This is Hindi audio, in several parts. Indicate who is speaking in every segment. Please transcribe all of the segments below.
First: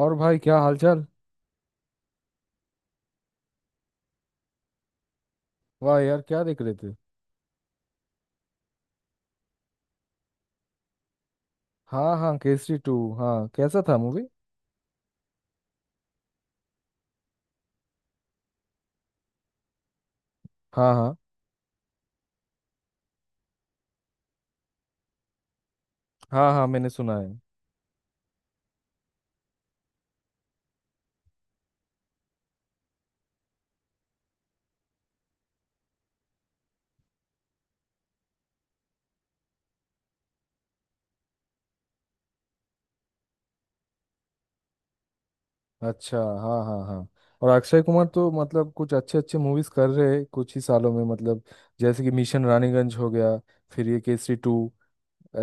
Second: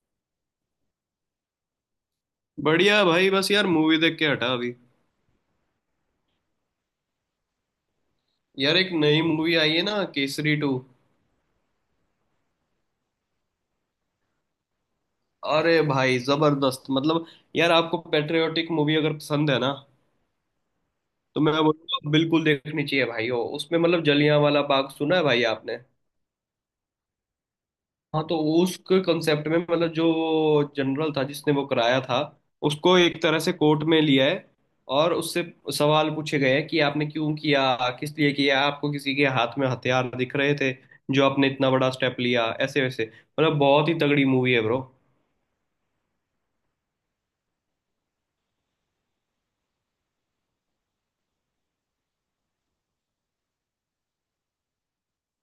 Speaker 1: और भाई क्या हालचाल।
Speaker 2: बढ़िया भाई। बस यार मूवी देख के हटा अभी।
Speaker 1: वाह यार क्या देख रहे थे।
Speaker 2: यार एक नई मूवी आई है ना, केसरी टू।
Speaker 1: हाँ हाँ, केसरी टू, हाँ कैसा था मूवी।
Speaker 2: अरे भाई जबरदस्त। मतलब यार आपको पेट्रियोटिक मूवी अगर पसंद है ना,
Speaker 1: हाँ हाँ
Speaker 2: तो मैं बोलूंगा बिल्कुल देखनी चाहिए भाई। वो उसमें मतलब जलियांवाला बाग सुना है भाई आपने?
Speaker 1: हाँ हाँ, मैंने सुना है।
Speaker 2: हाँ तो उसके कंसेप्ट में मतलब जो जनरल था जिसने वो कराया था, उसको एक तरह से कोर्ट में लिया है। और उससे सवाल पूछे गए हैं कि आपने क्यों किया, किस लिए किया, आपको किसी के हाथ में हथियार दिख रहे थे जो आपने इतना बड़ा स्टेप लिया ऐसे वैसे। मतलब बहुत ही तगड़ी मूवी है ब्रो।
Speaker 1: अच्छा हाँ हाँ हाँ। और अक्षय कुमार तो मतलब कुछ अच्छे अच्छे मूवीज कर रहे हैं कुछ ही सालों में मतलब जैसे कि मिशन रानीगंज हो गया, फिर ये केसरी टू।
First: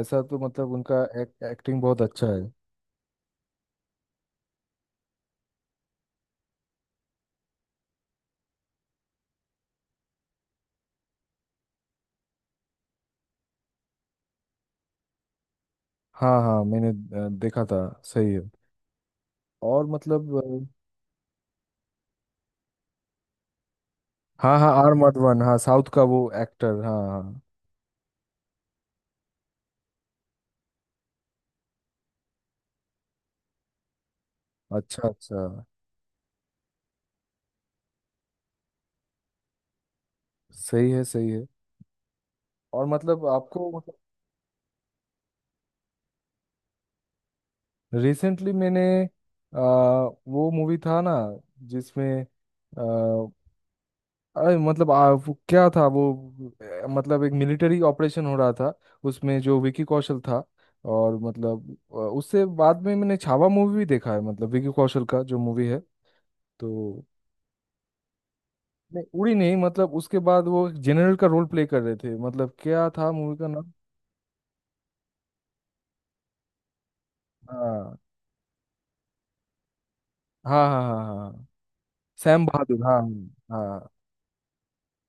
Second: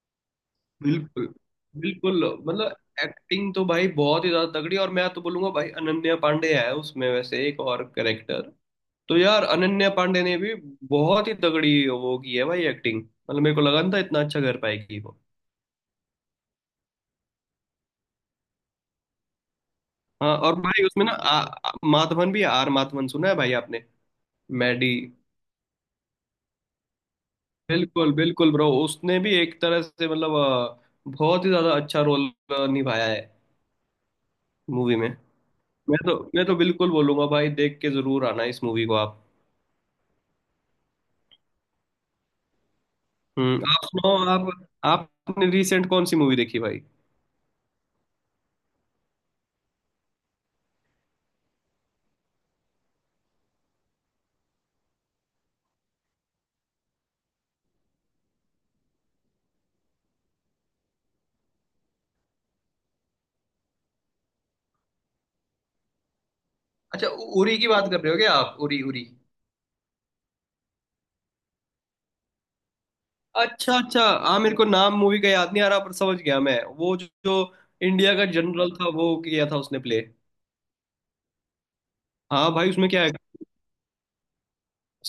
Speaker 1: ऐसा तो मतलब उनका
Speaker 2: बिल्कुल,
Speaker 1: एक्टिंग बहुत
Speaker 2: बिल्कुल
Speaker 1: अच्छा है।
Speaker 2: मतलब एक्टिंग तो भाई बहुत ही ज्यादा तगड़ी। और मैं तो बोलूंगा भाई अनन्या पांडे है उसमें वैसे एक और कैरेक्टर, तो यार अनन्या पांडे ने भी बहुत ही तगड़ी वो की है भाई एक्टिंग। मतलब मेरे को लगा नहीं था इतना अच्छा कर पाएगी वो।
Speaker 1: हाँ हाँ, मैंने देखा था। सही है। और
Speaker 2: हाँ और भाई उसमें ना आ, आ- माधवन भी है, आर माधवन सुना है भाई आपने?
Speaker 1: हाँ हाँ,
Speaker 2: मैडी,
Speaker 1: आर माधवन, हाँ साउथ का वो एक्टर, हाँ हाँ।
Speaker 2: बिल्कुल बिल्कुल ब्रो। उसने भी एक तरह से मतलब बहुत ही ज्यादा अच्छा रोल निभाया है मूवी
Speaker 1: अच्छा
Speaker 2: में।
Speaker 1: अच्छा।
Speaker 2: मैं तो बिल्कुल बोलूंगा भाई देख के जरूर आना इस मूवी को आप।
Speaker 1: सही है सही है। और मतलब आपको
Speaker 2: हम्म, आप
Speaker 1: मतलब
Speaker 2: सुनाओ आप। आपने रिसेंट कौन सी मूवी देखी भाई?
Speaker 1: रिसेंटली मैंने आ, वो मूवी था ना जिसमें आ, अरे मतलब वो क्या था वो। मतलब एक मिलिट्री ऑपरेशन हो रहा था उसमें, जो विकी कौशल था। और उससे बाद में मैंने छावा मूवी भी देखा है मतलब विकी कौशल का जो मूवी है तो।
Speaker 2: अच्छा, उरी की बात कर रहे हो क्या आप, उरी
Speaker 1: नहीं
Speaker 2: उरी?
Speaker 1: उड़ी नहीं, मतलब उसके बाद वो जनरल का रोल प्ले कर रहे थे, मतलब क्या था मूवी का नाम।
Speaker 2: अच्छा अच्छा। हाँ मेरे को नाम मूवी का याद नहीं आ रहा, पर समझ गया मैं वो जो
Speaker 1: हाँ
Speaker 2: इंडिया का जनरल था वो किया था उसने प्ले।
Speaker 1: हाँ हाँ हाँ, हाँ सैम
Speaker 2: हाँ भाई
Speaker 1: बहादुर
Speaker 2: उसमें
Speaker 1: हाँ।
Speaker 2: क्या है।
Speaker 1: हाँ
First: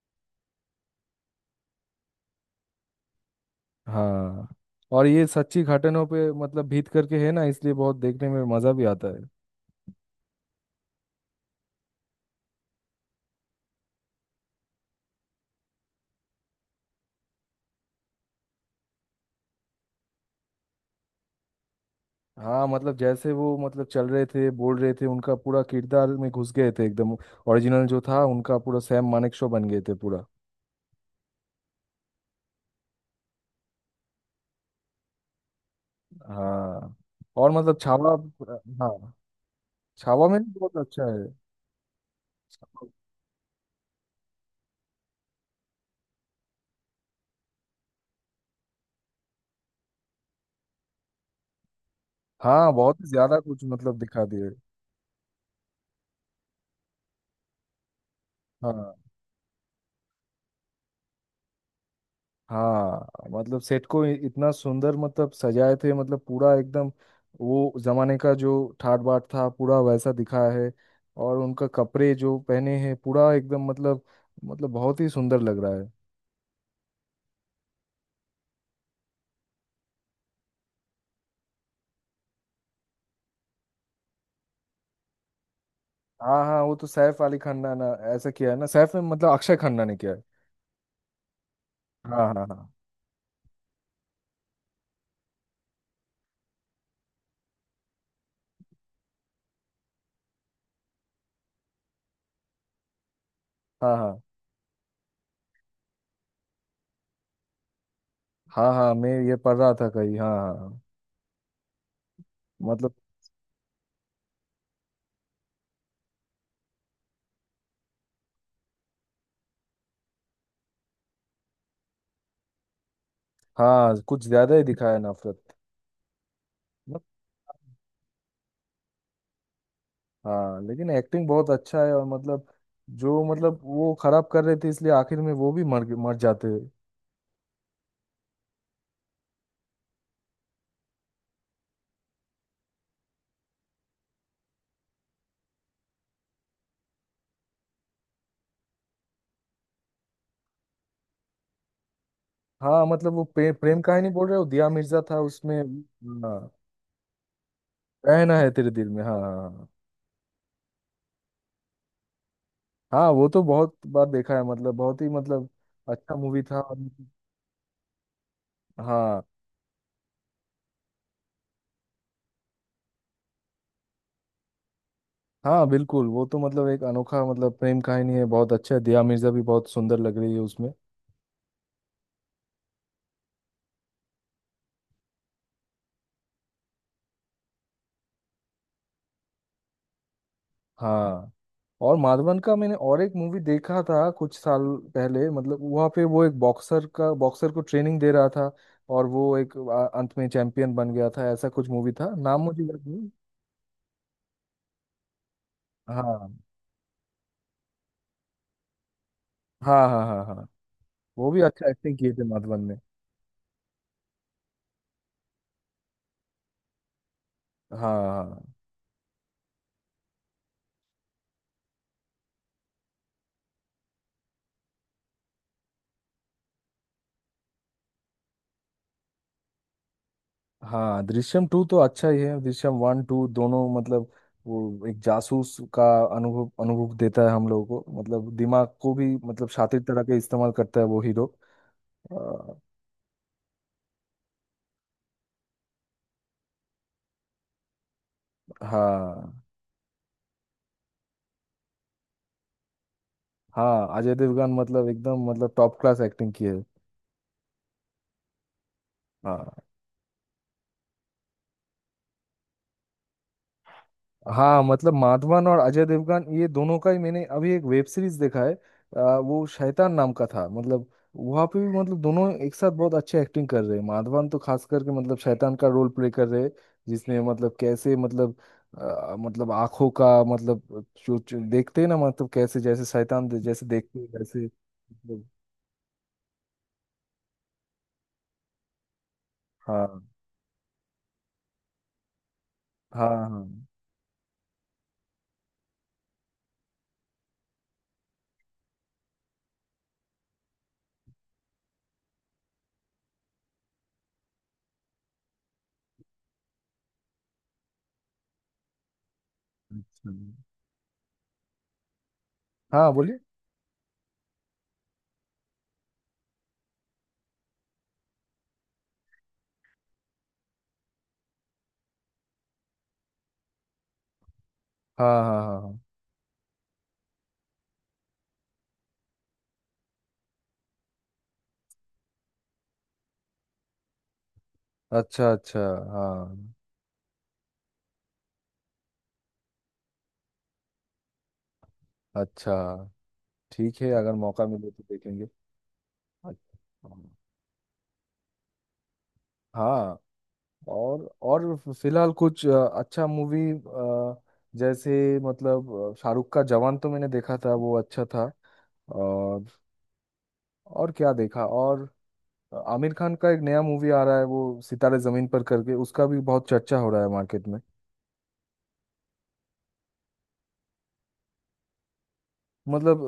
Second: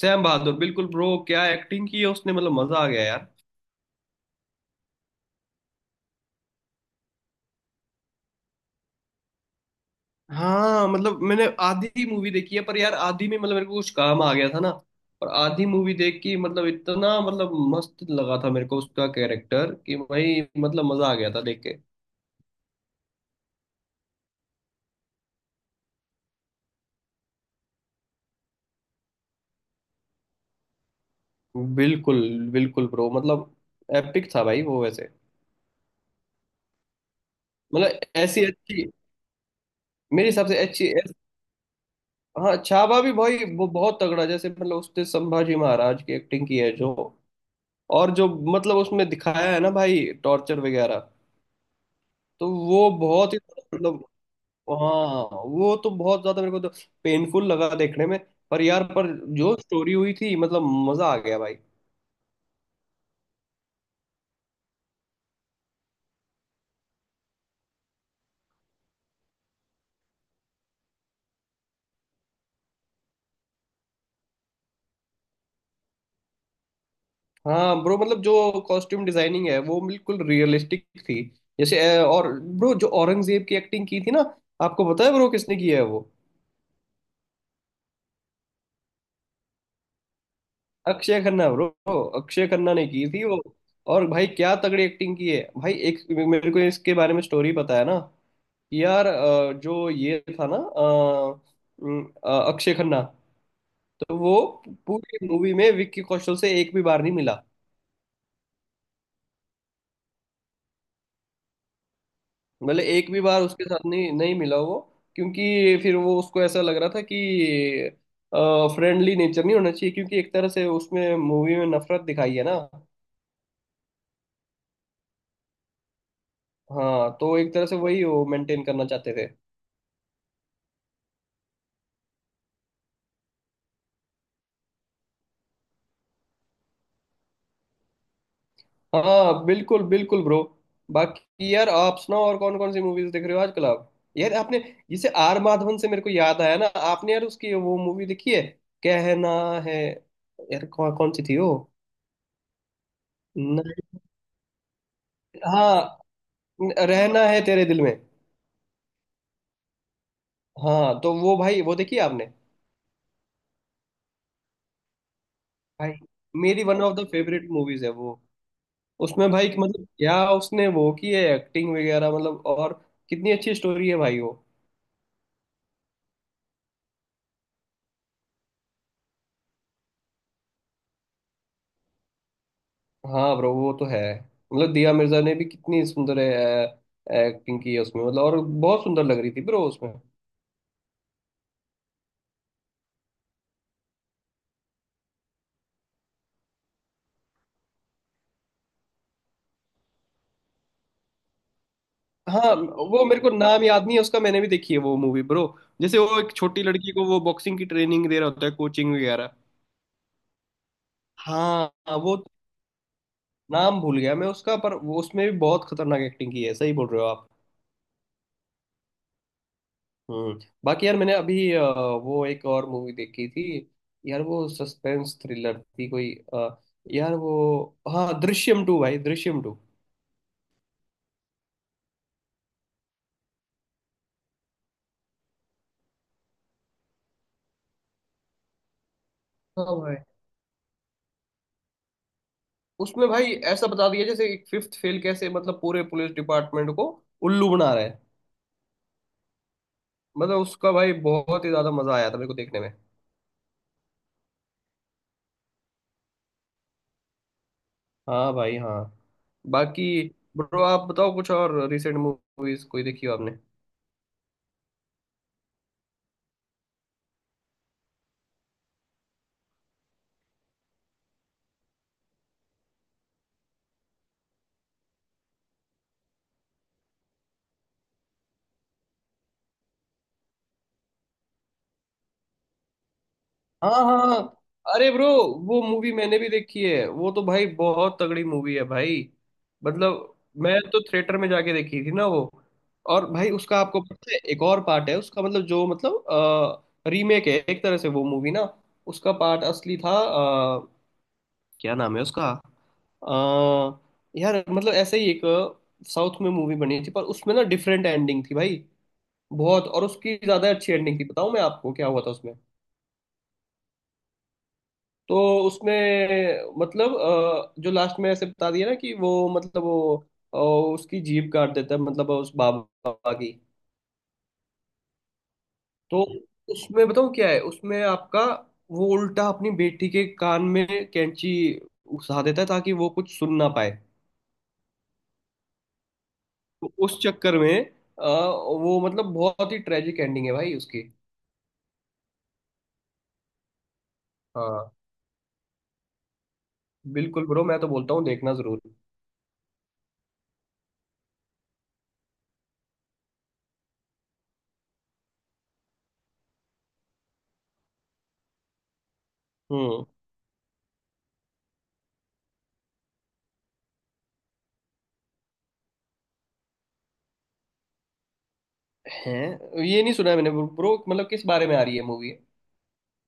Speaker 2: सैम बहादुर, बिल्कुल ब्रो। क्या एक्टिंग की है उसने, मतलब मजा आ गया यार।
Speaker 1: हाँ। और ये सच्ची घटनाओं पे मतलब भीत करके है ना, इसलिए बहुत देखने में मजा भी आता है।
Speaker 2: हाँ मतलब मैंने आधी मूवी देखी है, पर यार आधी में मतलब मेरे को कुछ काम आ गया था ना। और आधी मूवी देख के मतलब इतना मतलब मस्त लगा था मेरे को उसका कैरेक्टर, कि भाई मतलब मजा आ गया था देख के।
Speaker 1: हाँ मतलब जैसे वो मतलब चल रहे थे, बोल रहे थे, उनका पूरा किरदार में घुस गए थे एकदम। ओरिजिनल जो था उनका, पूरा सैम मानेकशॉ बन गए थे पूरा।
Speaker 2: बिल्कुल बिल्कुल ब्रो। मतलब एपिक था भाई वो वैसे।
Speaker 1: हाँ, और मतलब
Speaker 2: मतलब
Speaker 1: छावा,
Speaker 2: ऐसी अच्छी,
Speaker 1: हाँ छावा
Speaker 2: मेरे
Speaker 1: में
Speaker 2: हिसाब से
Speaker 1: भी बहुत
Speaker 2: अच्छी।
Speaker 1: अच्छा है।
Speaker 2: हाँ छावा भी भाई वो बहुत तगड़ा, जैसे मतलब उसने संभाजी महाराज की एक्टिंग की है जो, और जो मतलब उसमें दिखाया है ना भाई टॉर्चर वगैरह, तो
Speaker 1: हाँ
Speaker 2: वो
Speaker 1: बहुत ही
Speaker 2: बहुत
Speaker 1: ज्यादा
Speaker 2: ही
Speaker 1: कुछ मतलब
Speaker 2: मतलब,
Speaker 1: दिखा दिए।
Speaker 2: हाँ वो तो बहुत ज्यादा मेरे को तो पेनफुल लगा देखने में। पर यार,
Speaker 1: हाँ
Speaker 2: पर जो स्टोरी हुई थी मतलब मजा आ गया भाई।
Speaker 1: हाँ मतलब सेट को इतना सुंदर मतलब सजाए थे, मतलब पूरा एकदम वो जमाने का जो ठाट बाट था पूरा वैसा दिखाया है। और उनका कपड़े जो पहने हैं पूरा एकदम मतलब, मतलब बहुत ही सुंदर लग रहा है।
Speaker 2: हाँ ब्रो मतलब जो कॉस्ट्यूम डिजाइनिंग है वो बिल्कुल रियलिस्टिक थी। जैसे और ब्रो जो औरंगजेब की एक्टिंग की थी ना, आपको पता है ब्रो किसने की है वो?
Speaker 1: हाँ हाँ, वो तो सैफ अली खन्ना ना। ऐसा किया है ना, सैफ में मतलब अक्षय खन्ना ने किया है।
Speaker 2: अक्षय खन्ना ब्रो।
Speaker 1: हाँ हाँ
Speaker 2: अक्षय
Speaker 1: हाँ
Speaker 2: खन्ना ने की थी वो। और भाई क्या तगड़ी एक्टिंग की है भाई। एक मेरे को इसके बारे में स्टोरी पता है ना। यार जो ये था ना अक्षय खन्ना,
Speaker 1: हाँ।
Speaker 2: तो
Speaker 1: हाँ
Speaker 2: वो पूरी मूवी में विक्की कौशल से एक भी बार नहीं मिला।
Speaker 1: हाँ हाँ, मैं ये पढ़ रहा था कहीं, हाँ हाँ हाँ।
Speaker 2: मतलब
Speaker 1: मतलब,
Speaker 2: एक भी बार उसके साथ नहीं नहीं मिला वो। क्योंकि फिर वो उसको ऐसा लग रहा था कि फ्रेंडली नेचर नहीं होना चाहिए, क्योंकि एक तरह से उसमें मूवी में नफरत दिखाई है ना।
Speaker 1: हाँ कुछ ज्यादा ही दिखाया है नफरत।
Speaker 2: हाँ तो एक तरह से वही वो मेंटेन करना चाहते थे।
Speaker 1: हाँ लेकिन एक्टिंग बहुत अच्छा है। और मतलब जो मतलब वो खराब कर रहे थे, इसलिए आखिर में वो भी मर मर जाते हैं।
Speaker 2: हाँ बिल्कुल बिल्कुल ब्रो। बाकी यार आप सुनाओ, और कौन कौन सी मूवीज देख रहे हो आजकल आप? यार आपने, जिसे आर माधवन से मेरे को याद आया ना, आपने यार उसकी वो मूवी देखी है, कहना है यार, कौन कौन सी थी वो?
Speaker 1: हाँ मतलब वो प्रेम
Speaker 2: न-
Speaker 1: कहानी बोल रहे हो, दिया मिर्जा था उसमें।
Speaker 2: हाँ,
Speaker 1: हाँ,
Speaker 2: रहना है तेरे दिल में।
Speaker 1: रहना है तेरे दिल में, हाँ हाँ।
Speaker 2: हाँ तो वो भाई वो देखी आपने
Speaker 1: हाँ हाँ, वो तो बहुत बार देखा है, मतलब बहुत ही मतलब
Speaker 2: भाई?
Speaker 1: अच्छा मूवी था।
Speaker 2: मेरी
Speaker 1: और
Speaker 2: one of the favourite movies है वो।
Speaker 1: हाँ
Speaker 2: उसमें भाई मतलब क्या उसने वो की है एक्टिंग वगैरह, मतलब और कितनी अच्छी स्टोरी है भाई।
Speaker 1: हाँ बिल्कुल, वो तो मतलब एक अनोखा मतलब प्रेम कहानी है, बहुत अच्छा है। दिया मिर्जा भी बहुत सुंदर लग रही है उसमें।
Speaker 2: हाँ ब्रो वो तो है। मतलब दिया मिर्जा ने भी कितनी सुंदर एक्टिंग की है उसमें, मतलब और बहुत सुंदर लग रही थी ब्रो उसमें।
Speaker 1: हाँ, और माधवन का मैंने और एक मूवी देखा था कुछ साल पहले, मतलब वहाँ पे वो एक बॉक्सर का, बॉक्सर को ट्रेनिंग दे रहा था और वो एक अंत में चैंपियन बन गया था, ऐसा कुछ मूवी था, नाम
Speaker 2: हाँ
Speaker 1: मुझे याद
Speaker 2: वो
Speaker 1: नहीं।
Speaker 2: मेरे को नाम याद नहीं है उसका, मैंने भी देखी है वो मूवी ब्रो। जैसे वो
Speaker 1: हाँ
Speaker 2: एक छोटी लड़की को वो बॉक्सिंग की ट्रेनिंग दे रहा होता है, कोचिंग वगैरह।
Speaker 1: हाँ हाँ हाँ हाँ, वो भी अच्छा
Speaker 2: हाँ हाँ,
Speaker 1: एक्टिंग किए
Speaker 2: वो
Speaker 1: थे माधवन ने।
Speaker 2: नाम भूल गया मैं उसका, पर वो उसमें भी बहुत खतरनाक एक्टिंग की है। सही बोल रहे हो आप।
Speaker 1: हाँ हाँ।
Speaker 2: हम्म। बाकी यार मैंने अभी वो एक और मूवी देखी थी, यार वो सस्पेंस थ्रिलर थी कोई, यार वो, हाँ दृश्यम टू भाई, दृश्यम टू।
Speaker 1: हाँ दृश्यम टू तो अच्छा ही है, दृश्यम वन टू दोनों मतलब वो एक जासूस का अनुभव अनुभव देता है हम लोगों को, मतलब दिमाग को भी मतलब
Speaker 2: हाँ
Speaker 1: शातिर
Speaker 2: भाई
Speaker 1: तरह के इस्तेमाल करता है वो हीरो। अ,
Speaker 2: उसमें भाई ऐसा बता दिया जैसे एक फिफ्थ फेल कैसे मतलब पूरे पुलिस डिपार्टमेंट को उल्लू बना रहा है।
Speaker 1: हाँ
Speaker 2: मतलब उसका भाई बहुत ही ज्यादा मजा आया था मेरे को देखने में।
Speaker 1: हाँ, अजय देवगन मतलब एकदम मतलब टॉप क्लास एक्टिंग की है।
Speaker 2: हाँ भाई हाँ।
Speaker 1: हाँ।
Speaker 2: बाकी ब्रो आप बताओ कुछ और रिसेंट मूवीज कोई देखी हो आपने?
Speaker 1: हाँ मतलब माधवन और अजय देवगन, ये दोनों का ही मैंने अभी एक वेब सीरीज देखा है। वो शैतान नाम का था मतलब, वहाँ पे भी मतलब दोनों एक साथ बहुत अच्छे एक्टिंग कर रहे हैं। माधवन तो खास करके मतलब शैतान का रोल प्ले कर रहे हैं, जिसमें मतलब कैसे मतलब मतलब आंखों का मतलब जो देखते हैं ना, मतलब कैसे जैसे शैतान जैसे
Speaker 2: हाँ
Speaker 1: देखते हैं
Speaker 2: हाँ।
Speaker 1: वैसे
Speaker 2: अरे ब्रो
Speaker 1: मतलब।
Speaker 2: वो मूवी मैंने भी देखी है, वो तो भाई बहुत तगड़ी मूवी है भाई।
Speaker 1: हाँ
Speaker 2: मतलब मैं तो थिएटर में जाके देखी थी ना वो। और
Speaker 1: हाँ
Speaker 2: भाई उसका
Speaker 1: हाँ।
Speaker 2: आपको पता है एक और पार्ट है उसका, मतलब जो मतलब रीमेक है एक तरह से वो मूवी ना। उसका पार्ट असली था क्या नाम है उसका, अ, यार मतलब ऐसे ही एक साउथ में मूवी बनी थी, पर उसमें ना डिफरेंट एंडिंग थी भाई, बहुत और
Speaker 1: अच्छा,
Speaker 2: उसकी ज्यादा अच्छी एंडिंग थी। बताऊं मैं आपको क्या हुआ था उसमें?
Speaker 1: हाँ बोलिए।
Speaker 2: तो उसमें मतलब जो लास्ट में ऐसे बता दिया ना कि वो मतलब वो अ, उसकी जीभ काट देता है, मतलब उस बाबा की।
Speaker 1: हाँ हाँ हाँ हाँ।
Speaker 2: तो उसमें बताऊँ क्या है उसमें आपका, वो उल्टा अपनी बेटी के कान में कैंची घुसा देता है ताकि वो कुछ सुन ना पाए।
Speaker 1: अच्छा अच्छा, हाँ।
Speaker 2: तो उस चक्कर में वो मतलब बहुत ही ट्रेजिक एंडिंग है भाई उसकी।
Speaker 1: अच्छा। ठीक है, अगर मौका मिले
Speaker 2: हाँ
Speaker 1: तो देखेंगे। अच्छा।
Speaker 2: बिल्कुल ब्रो, मैं तो बोलता हूँ देखना जरूर।
Speaker 1: हाँ और फिलहाल कुछ अच्छा मूवी जैसे मतलब शाहरुख का जवान तो मैंने देखा था, वो अच्छा था। और
Speaker 2: हम्म।
Speaker 1: और क्या देखा और, आमिर खान का एक नया मूवी आ रहा है वो सितारे जमीन पर करके, उसका भी बहुत चर्चा हो रहा है मार्केट में।
Speaker 2: है, ये नहीं सुना है मैंने ब्रो, मतलब किस बारे में आ रही है मूवी?
Speaker 1: मतलब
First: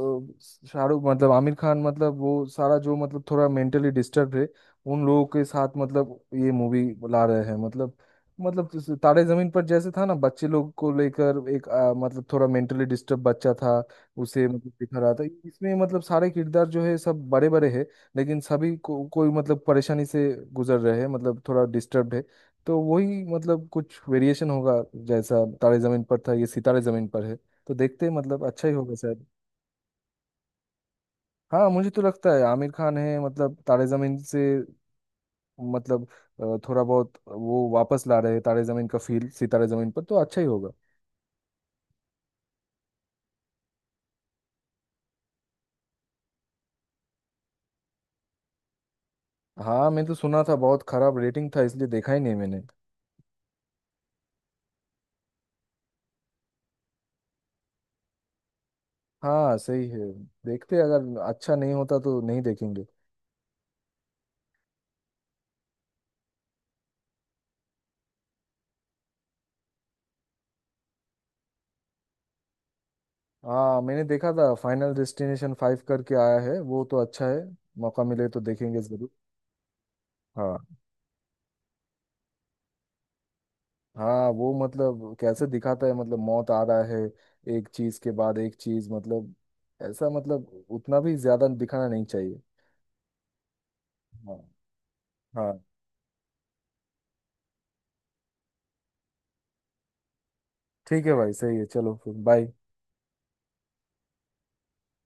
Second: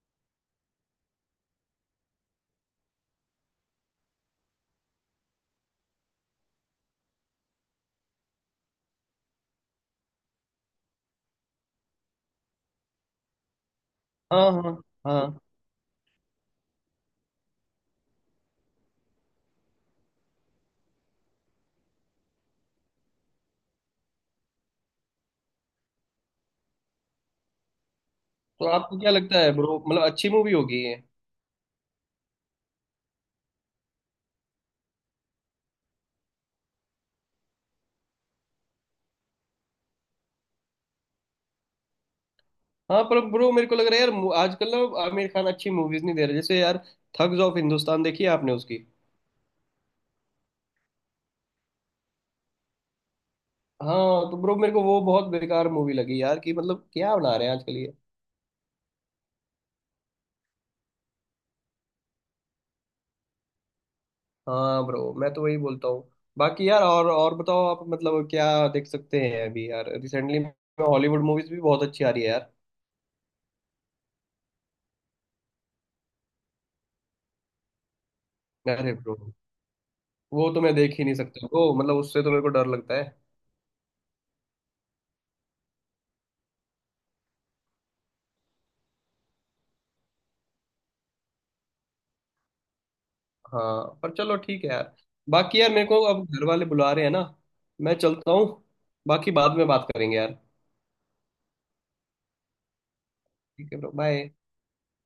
Speaker 1: शाहरुख मतलब आमिर खान मतलब वो सारा जो मतलब थोड़ा मेंटली डिस्टर्ब है उन लोगों के साथ मतलब ये मूवी ला रहे हैं मतलब। मतलब जैसे तारे जमीन पर जैसे था ना, बच्चे लोग को लेकर एक मतलब थोड़ा मेंटली डिस्टर्ब बच्चा था, उसे
Speaker 2: हाँ
Speaker 1: मतलब
Speaker 2: हाँ
Speaker 1: दिखा रहा था।
Speaker 2: हाँ।
Speaker 1: इसमें मतलब सारे किरदार जो है सब बड़े बड़े हैं, लेकिन सभी को कोई मतलब परेशानी से गुजर रहे हैं, मतलब थोड़ा डिस्टर्ब है। तो वही मतलब कुछ वेरिएशन होगा, जैसा तारे जमीन पर था ये सितारे जमीन पर है। तो देखते हैं, मतलब
Speaker 2: तो
Speaker 1: अच्छा ही होगा
Speaker 2: आपको क्या
Speaker 1: शायद।
Speaker 2: लगता है ब्रो, मतलब अच्छी मूवी होगी ये?
Speaker 1: हाँ मुझे तो लगता है आमिर खान है मतलब तारे जमीन से मतलब थोड़ा बहुत वो वापस ला रहे हैं तारे जमीन का फील, सितारे जमीन पर तो अच्छा ही होगा।
Speaker 2: हाँ पर ब्रो मेरे को लग रहा है यार, आजकल ना आमिर खान अच्छी मूवीज नहीं दे रहे। जैसे यार थग्स ऑफ हिंदुस्तान देखी है आपने उसकी?
Speaker 1: हाँ मैं तो सुना था बहुत खराब रेटिंग था, इसलिए देखा ही नहीं मैंने।
Speaker 2: हाँ तो ब्रो मेरे को वो बहुत बेकार मूवी लगी यार, कि मतलब क्या बना रहे हैं आजकल ये।
Speaker 1: हाँ सही है, देखते हैं, अगर अच्छा नहीं होता तो नहीं देखेंगे।
Speaker 2: हाँ ब्रो मैं तो वही बोलता हूँ। बाकी यार, और बताओ आप मतलब क्या देख सकते हैं अभी यार रिसेंटली में। हॉलीवुड मूवीज भी बहुत अच्छी आ रही है यार।
Speaker 1: हाँ मैंने देखा था फाइनल डेस्टिनेशन फाइव करके आया है, वो तो अच्छा है, मौका मिले तो देखेंगे
Speaker 2: अरे
Speaker 1: जरूर।
Speaker 2: ब्रो वो तो
Speaker 1: हाँ
Speaker 2: मैं देख ही नहीं सकता ब्रो, मतलब उससे तो मेरे को डर लगता है।
Speaker 1: हाँ, वो मतलब कैसे दिखाता है मतलब मौत आ रहा है, एक चीज के बाद एक चीज मतलब, ऐसा मतलब उतना भी ज्यादा दिखाना नहीं चाहिए।
Speaker 2: हाँ पर
Speaker 1: हाँ
Speaker 2: चलो ठीक है यार।
Speaker 1: हाँ।
Speaker 2: बाकी यार मेरे को अब घर वाले बुला रहे हैं ना, मैं चलता हूँ। बाकी बाद में बात करेंगे यार।
Speaker 1: ठीक है भाई, सही है, चलो फिर बाय।
Speaker 2: ठीक है ब्रो, बाय।